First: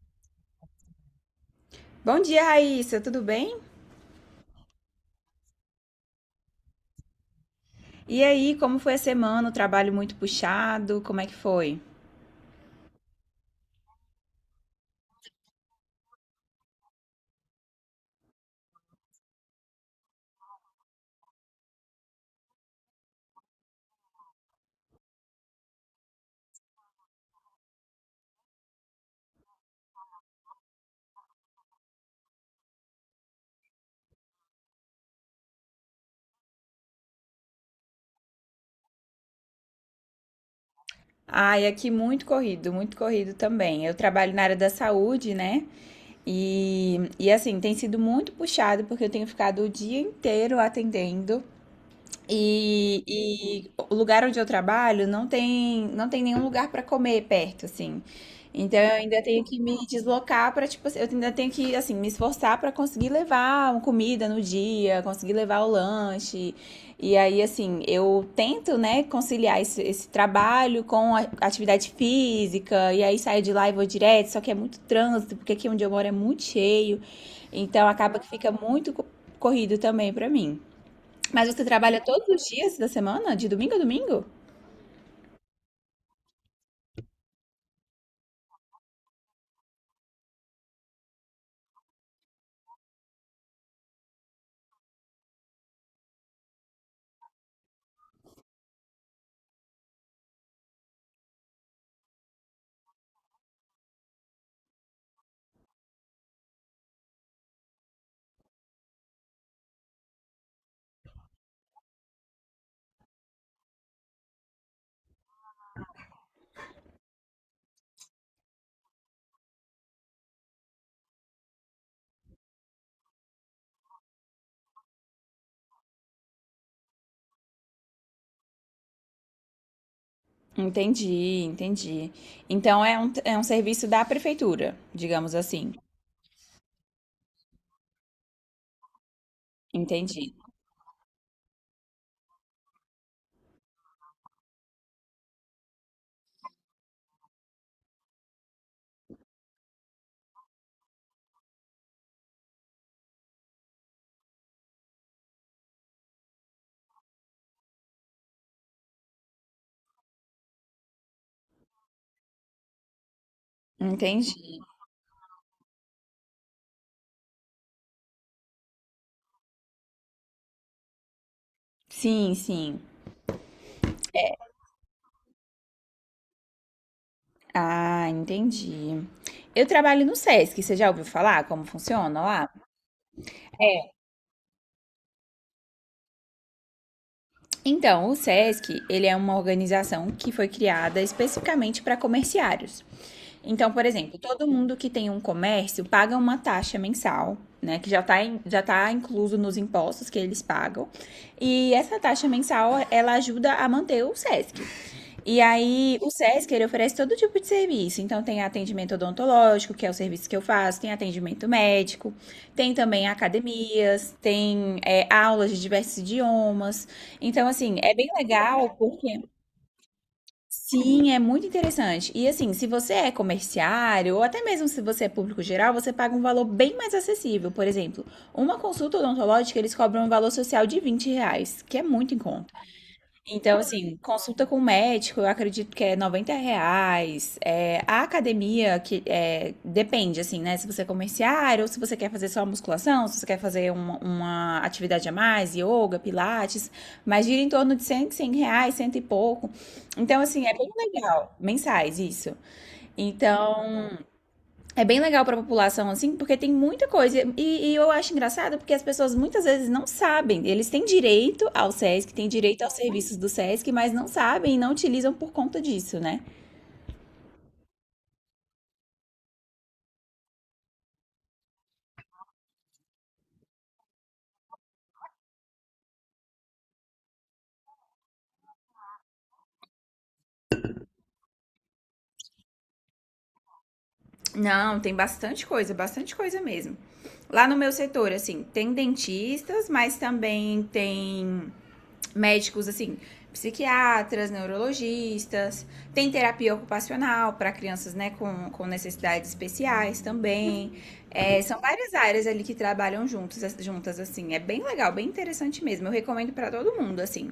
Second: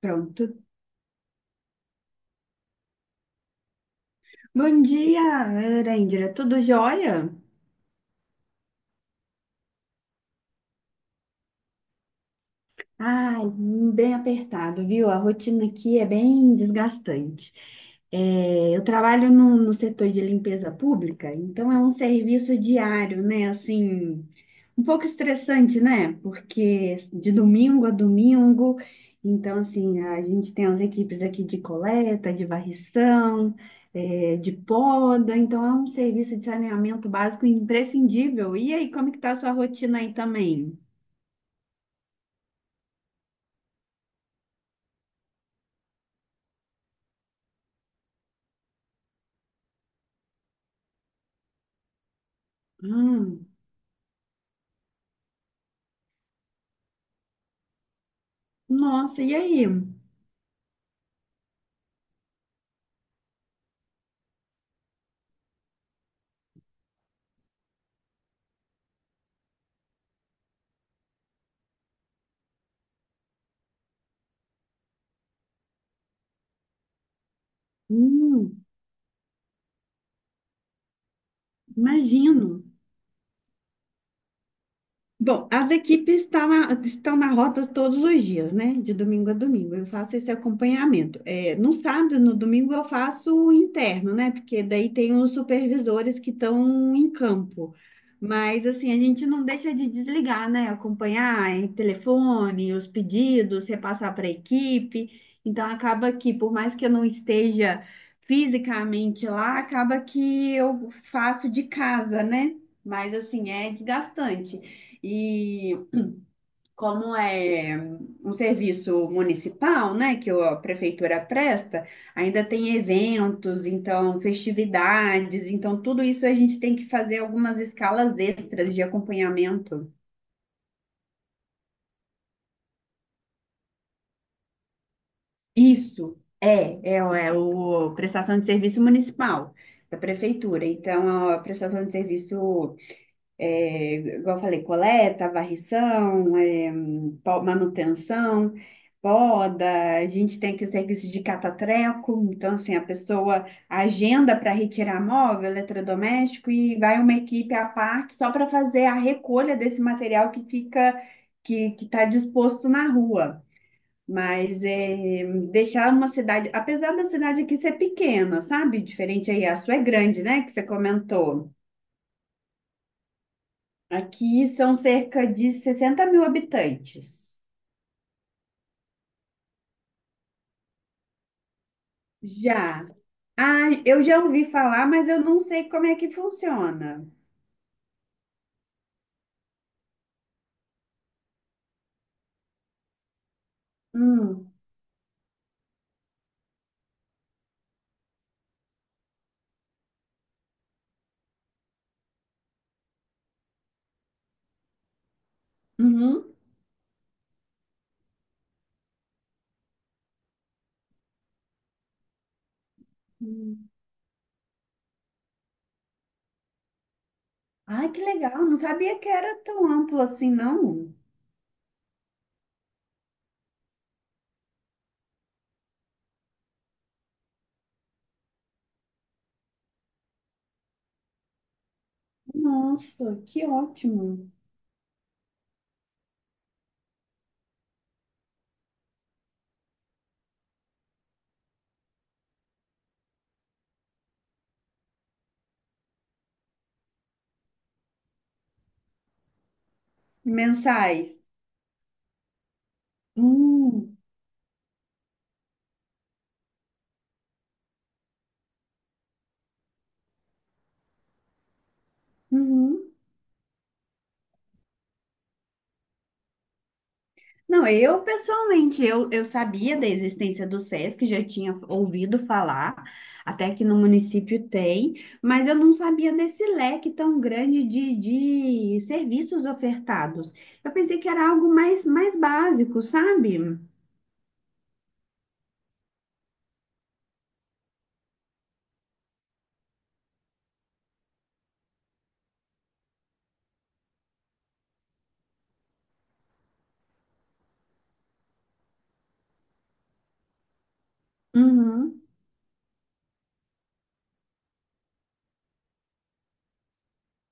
Pronto. Bom dia, Raíssa, tudo bem? Bom dia, Erendira. Tudo jóia? E aí, como foi a semana? O trabalho muito puxado? Como é que foi? Ai, bem apertado, viu? A rotina aqui é bem desgastante. É, eu trabalho no setor de limpeza pública, então é um serviço diário, né? Assim, um pouco estressante, né? Porque de domingo a domingo, então, assim, a gente tem as equipes aqui de coleta, de varrição, é, de poda, então é um serviço de saneamento básico imprescindível. E aí, como é que tá a sua rotina aí também? Ai, aqui muito corrido também. Eu trabalho na área da saúde, né? E assim, tem sido muito puxado porque eu tenho ficado o dia inteiro atendendo. E, Hum, e o lugar onde eu trabalho não tem nenhum lugar para comer perto, assim. Então eu ainda nossa, e tenho que aí? me deslocar para, tipo, assim, eu ainda tenho que, assim, me esforçar para conseguir levar uma comida no dia, conseguir levar o lanche. E aí, assim, eu tento, né, conciliar esse trabalho com a atividade física, e aí saio de lá e vou direto, só que é muito trânsito, porque aqui onde eu moro é muito cheio. Então acaba que fica Hum, muito corrido também para mim. Mas você trabalha todos os imagino. dias da semana? De domingo a domingo? Bom, as estão na rota todos os dias, né? De domingo a domingo. Eu faço esse acompanhamento. É, no sábado e no domingo, eu faço o interno, né? Porque daí tem os supervisores que estão em campo. Mas, assim, a gente não deixa de desligar, né? Acompanhar em telefone, os pedidos, repassar para a equipe. Então, acaba que, por mais que eu não esteja fisicamente lá, acaba que eu faço de casa, né? Mas assim, é desgastante. E como é um serviço municipal, né, que a prefeitura presta, ainda tem eventos, então festividades, então tudo isso a gente tem que fazer algumas escalas extras de acompanhamento. Entendi, entendi. Então é um serviço da prefeitura, digamos assim. Isso é o prestação de serviço municipal da Entendi, prefeitura. Então a prestação de serviço é, igual eu falei, coleta, varrição, é, manutenção, poda, a gente tem aqui o serviço de catatreco, então assim, a pessoa agenda para retirar móvel, eletrodoméstico e vai uma equipe à parte só para fazer a recolha desse material que fica, que está disposto na rua. entendi. Mas é, deixar uma cidade, apesar da cidade aqui ser pequena, sabe? Diferente aí, a sua é grande, né? Que você comentou. Sim, sim. Aqui são cerca de 60 mil habitantes. Ah, entendi. Eu trabalho no SESC, você já ouviu falar como funciona lá? Já. Ah, eu já ouvi falar, mas eu não sei como é que funciona. Então, o SESC, ele é uma organização que foi criada especificamente para comerciários. Então, por exemplo, todo Hum, mundo que tem um comércio paga uma taxa mensal, né, que já tá incluso nos impostos que eles pagam. E essa taxa mensal, ela ajuda a manter o SESC. E aí, o uhum. SESC, ele oferece todo tipo de serviço. Então, tem atendimento odontológico, que é o serviço que eu faço, tem atendimento médico, tem também Hum. academias, tem aulas de diversos idiomas. Então, assim, Ai, é que bem legal. Não legal sabia que porque... era tão amplo assim, não. Sim, é muito interessante. E assim, se você é comerciário, ou até mesmo se você é público geral, você paga um valor bem mais acessível. Por exemplo, uma consulta odontológica, eles cobram um valor social de R$ 20, que é muito em conta. Nossa, que Então, assim, ótimo. consulta com o médico, eu acredito que é R$ 90. É, a academia, que é, depende, assim, né? Se você é comerciário, ou se você quer fazer só musculação, se você quer fazer uma atividade a mais, yoga, pilates, mas gira em torno de 100, R$ 100, cento e pouco. Então, assim, é bem Mensais. legal. Mensais, isso. Então, Hum, é bem legal para a população, assim, porque tem muita coisa. Eu acho engraçado porque as pessoas muitas vezes não sabem. Eles têm direito ao SESC, têm direito aos uhum. serviços do SESC, mas não sabem e não utilizam por conta disso, né? Não, eu pessoalmente, eu sabia da existência do SESC, já tinha ouvido falar, até que no município tem, mas eu não sabia desse leque tão grande de serviços ofertados. Eu pensei que era algo mais, mais básico, sabe? Não, tem bastante coisa mesmo. Lá no meu setor, assim, tem dentistas, mas também tem médicos assim, psiquiatras, neurologistas, tem terapia ocupacional para crianças né, com necessidades especiais também. É, são várias Uhum. áreas ali que trabalham juntas, assim. É bem legal, bem interessante mesmo. Eu recomendo para todo mundo, assim.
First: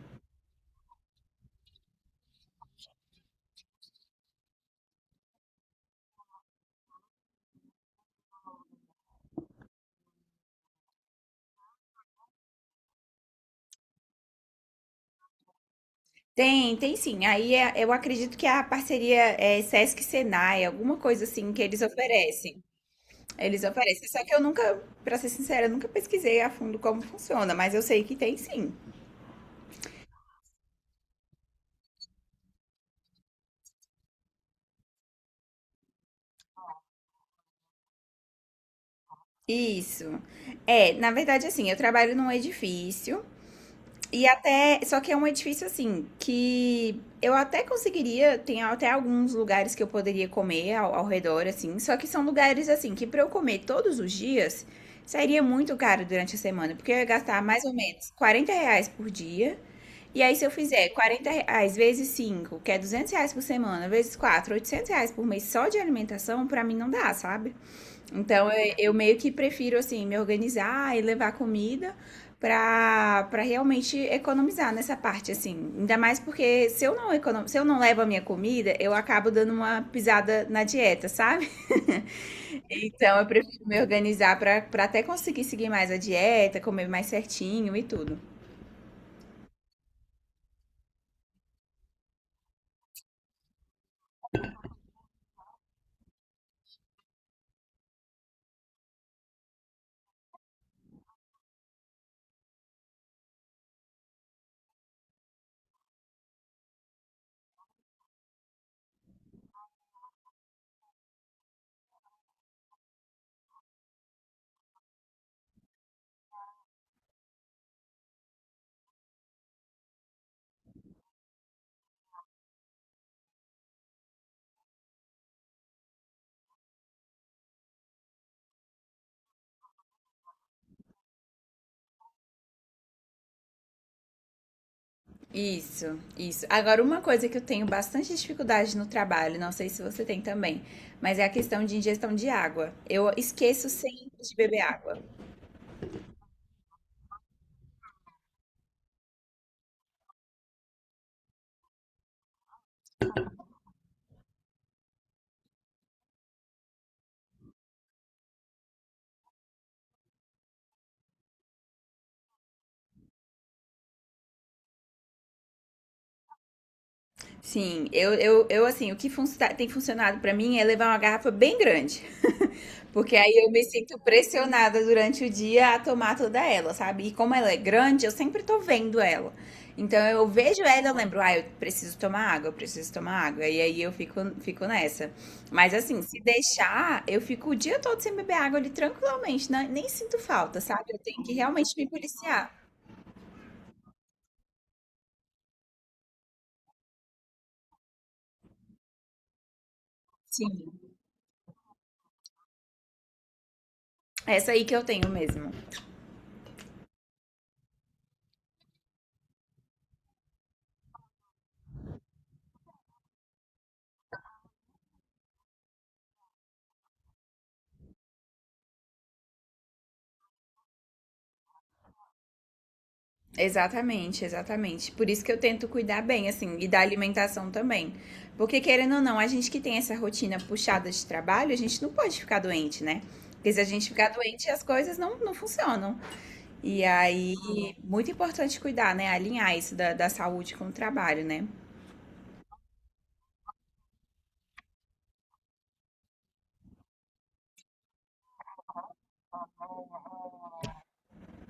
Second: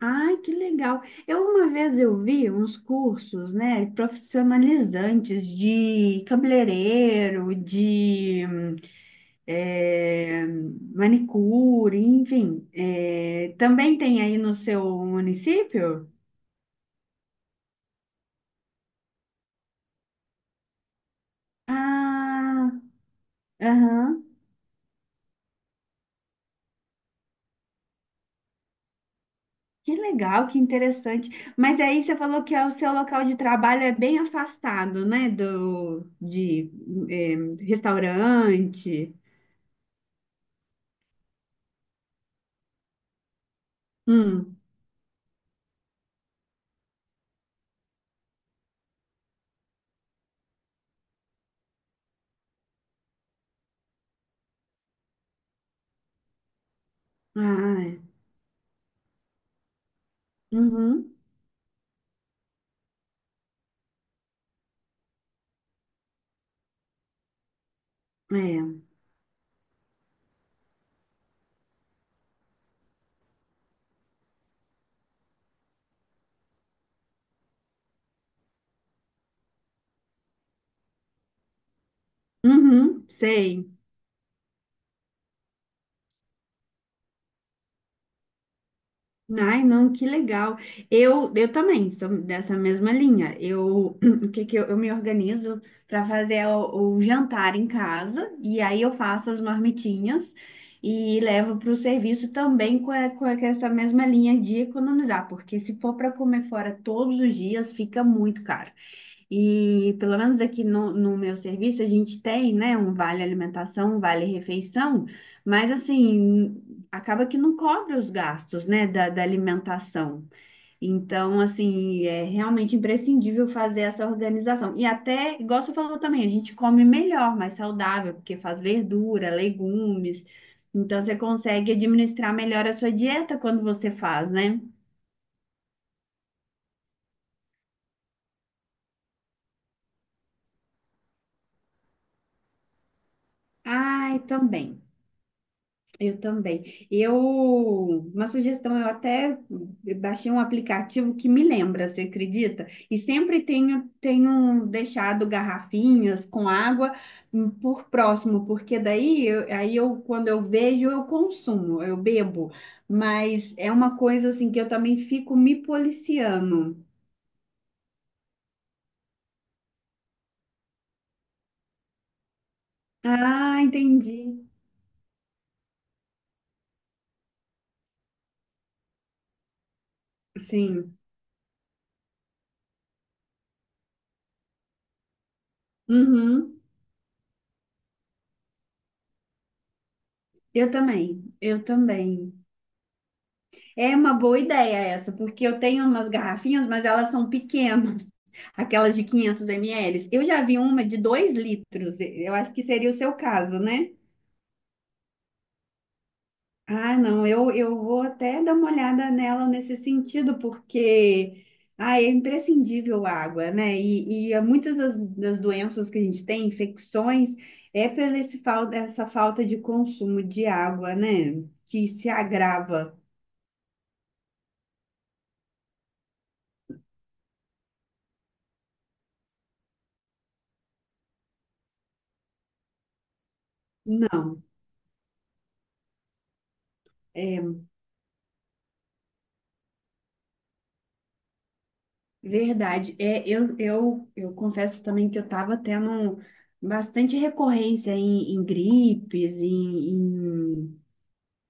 Ai, que legal. Eu uma vez eu vi uns cursos, né, profissionalizantes de cabeleireiro, de é, manicure, enfim. É, também tem aí no seu município? Tem sim. Aí eu acredito que a parceria é Sesc-Senai, alguma coisa assim que eles oferecem. Ah, Eles oferecem. Só aham. que eu nunca, para ser sincera, eu nunca pesquisei a fundo como funciona, mas eu sei que tem sim. Que legal, que interessante. Mas aí você falou que é o seu local de trabalho é bem afastado, né, do de é, restaurante. Isso. É, na verdade, assim, eu trabalho num edifício e Hum. até, só que é um edifício assim que eu até conseguiria, tem até alguns lugares que eu poderia comer ao redor, assim, só que são lugares assim que para eu comer todos os dias sairia muito caro durante a semana, porque eu ia gastar mais ou Ah, menos R$ 40 por dia. E aí, se eu fizer Uhum, R$ 40 vezes 5, que é R$ 200 por semana, vezes 4, R$ 800 por mês só de alimentação, pra mim não dá, sabe? Então, é. eu meio que prefiro, assim, me organizar e levar comida pra realmente economizar nessa parte, assim. Ainda mais porque se eu não levo a minha comida, eu acabo dando uma pisada na dieta, sabe? Uhum, Então, eu sei. prefiro me organizar pra até conseguir seguir mais a dieta, comer mais certinho e tudo. Ai, não, que legal. Eu também sou dessa mesma linha. Eu, o que eu me organizo para fazer o jantar em casa e aí eu faço as marmitinhas e levo para o serviço também com essa mesma linha de economizar, porque se for para comer fora todos os dias, fica muito caro. E pelo menos aqui no meu serviço a gente tem, né, um vale alimentação, um vale refeição, mas assim, acaba que não cobre os gastos, né, da alimentação. Então, assim, é realmente imprescindível fazer essa organização. E até, igual você falou também, a gente come melhor, mais saudável, porque faz verdura, legumes. Então, você consegue administrar melhor a sua dieta quando você faz, né? Isso, isso. Agora, uma coisa que eu tenho bastante dificuldade no trabalho, não sei se você tem também, mas é a questão de ingestão de água. Eu esqueço sempre Ai, de beber também. água. Eu também. Eu, uma sugestão, eu até baixei um aplicativo que me lembra, você acredita? E sempre tenho, tenho deixado garrafinhas com água por próximo, porque daí, quando eu vejo, eu consumo, eu bebo. Mas é uma coisa assim que eu também fico me policiando. Sim, eu assim, o que tem funcionado pra mim é levar uma garrafa bem grande, porque aí eu Ah, me sinto entendi. pressionada durante o dia a tomar toda ela, sabe? E como ela é grande, eu sempre tô vendo ela. Então eu vejo ela, eu Sim. lembro, ah, eu preciso tomar água, eu preciso tomar água, e aí eu fico nessa. Mas assim, se Uhum. deixar, eu fico o dia todo sem beber água ali tranquilamente, né? Nem sinto falta, Eu sabe? Eu tenho também, que eu realmente me também. policiar. É uma boa ideia essa, porque eu tenho umas garrafinhas, mas elas são pequenas, aquelas de 500 ml. Eu já vi Sim, uma de 2 litros, eu acho que seria o seu caso, né? essa aí que eu tenho mesmo. Ah, não, eu vou até dar uma olhada nela nesse sentido, porque ah, é imprescindível a água, né? E há muitas das doenças que a gente tem, infecções, é pela essa falta de consumo de água, né? Que se agrava. Exatamente, exatamente. Por isso que eu tento cuidar bem, assim, e da alimentação também. Porque, querendo ou não, a gente que tem essa rotina puxada de trabalho, a gente não pode ficar doente, né? Porque se a gente ficar Não. doente, as coisas não funcionam. E aí, É muito importante cuidar, né? Alinhar isso da saúde com o trabalho, né? verdade. É, eu confesso também que eu estava tendo bastante recorrência em gripes,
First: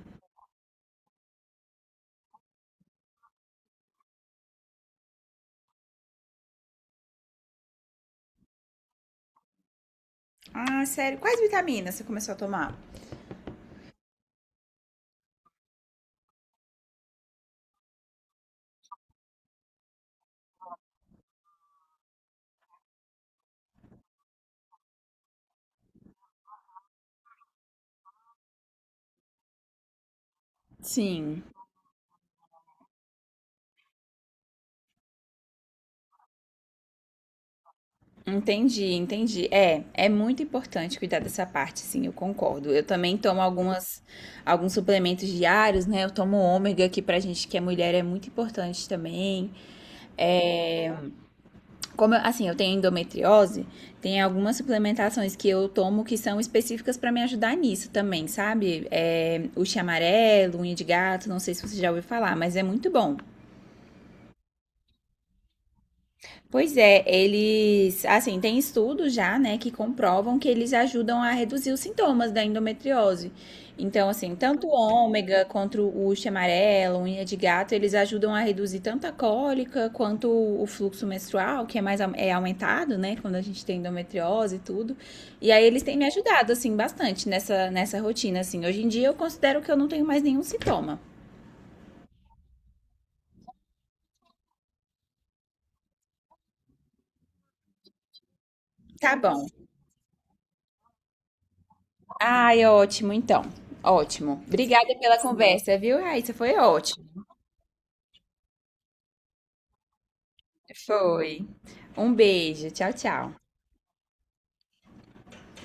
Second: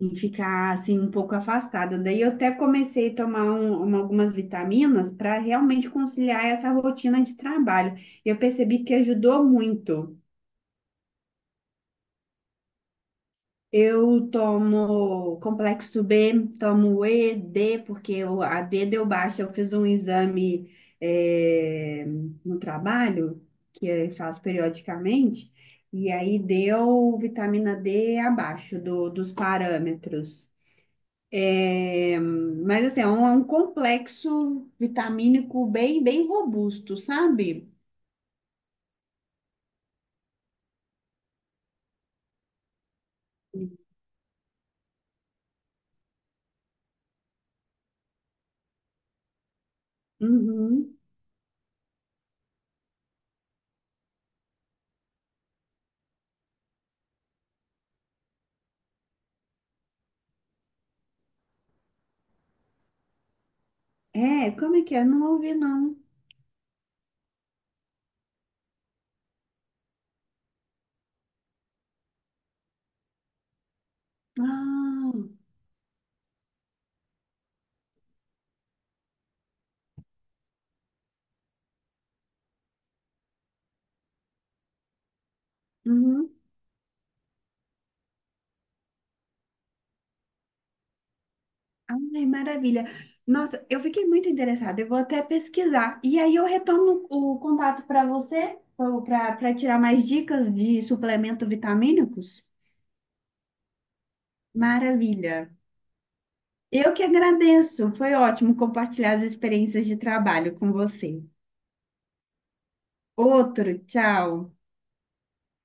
em ficar assim um pouco afastada. Daí eu até comecei a tomar algumas vitaminas para realmente conciliar essa rotina de trabalho. Eu percebi que ajudou muito. Ah, sério. Quais vitaminas você começou a tomar? Eu tomo complexo B, tomo E, D, porque o a D deu baixa. Eu fiz um exame eh, no trabalho, que eu faço periodicamente, e aí deu vitamina D abaixo dos parâmetros. Sim. Eh, mas assim, é um complexo vitamínico bem, bem robusto, sabe? Entendi, entendi. É, é muito importante cuidar dessa parte, sim, eu concordo. Eu também tomo alguns suplementos diários, né? Eu tomo ômega, que pra gente que é mulher é muito importante também. É, Uhum. como, assim, eu tenho endometriose, tem algumas suplementações que eu tomo que são específicas pra me ajudar nisso também, sabe? É, o chia amarelo, unha de gato, não sei se você já ouviu falar, mas é muito bom. É, como é que é? Não ouvi, não. Pois é, eles, assim, tem estudos já, né, que comprovam que eles ajudam a reduzir os sintomas da endometriose. Então, assim, tanto o Ah, ômega quanto o uísque amarelo, unha de gato, eles ajudam a reduzir tanto a cólica quanto o fluxo menstrual, que é mais aumentado, né, quando a gente tem endometriose e tudo. E aí eles têm me uhum. ajudado, assim, bastante nessa rotina, assim. Hoje em dia eu considero que eu não tenho mais nenhum sintoma. Ai, maravilha. Nossa, eu fiquei muito interessada. Eu vou até pesquisar. E aí eu retorno o contato para você, Tá bom. para tirar mais dicas de suplemento vitamínicos. Ai, ótimo, então. Ótimo. Obrigada pela Maravilha. conversa, viu, Raíssa? Foi Eu que ótimo. agradeço. Foi ótimo compartilhar as experiências de trabalho com você. Foi. Um beijo. Tchau, tchau. Outro, tchau.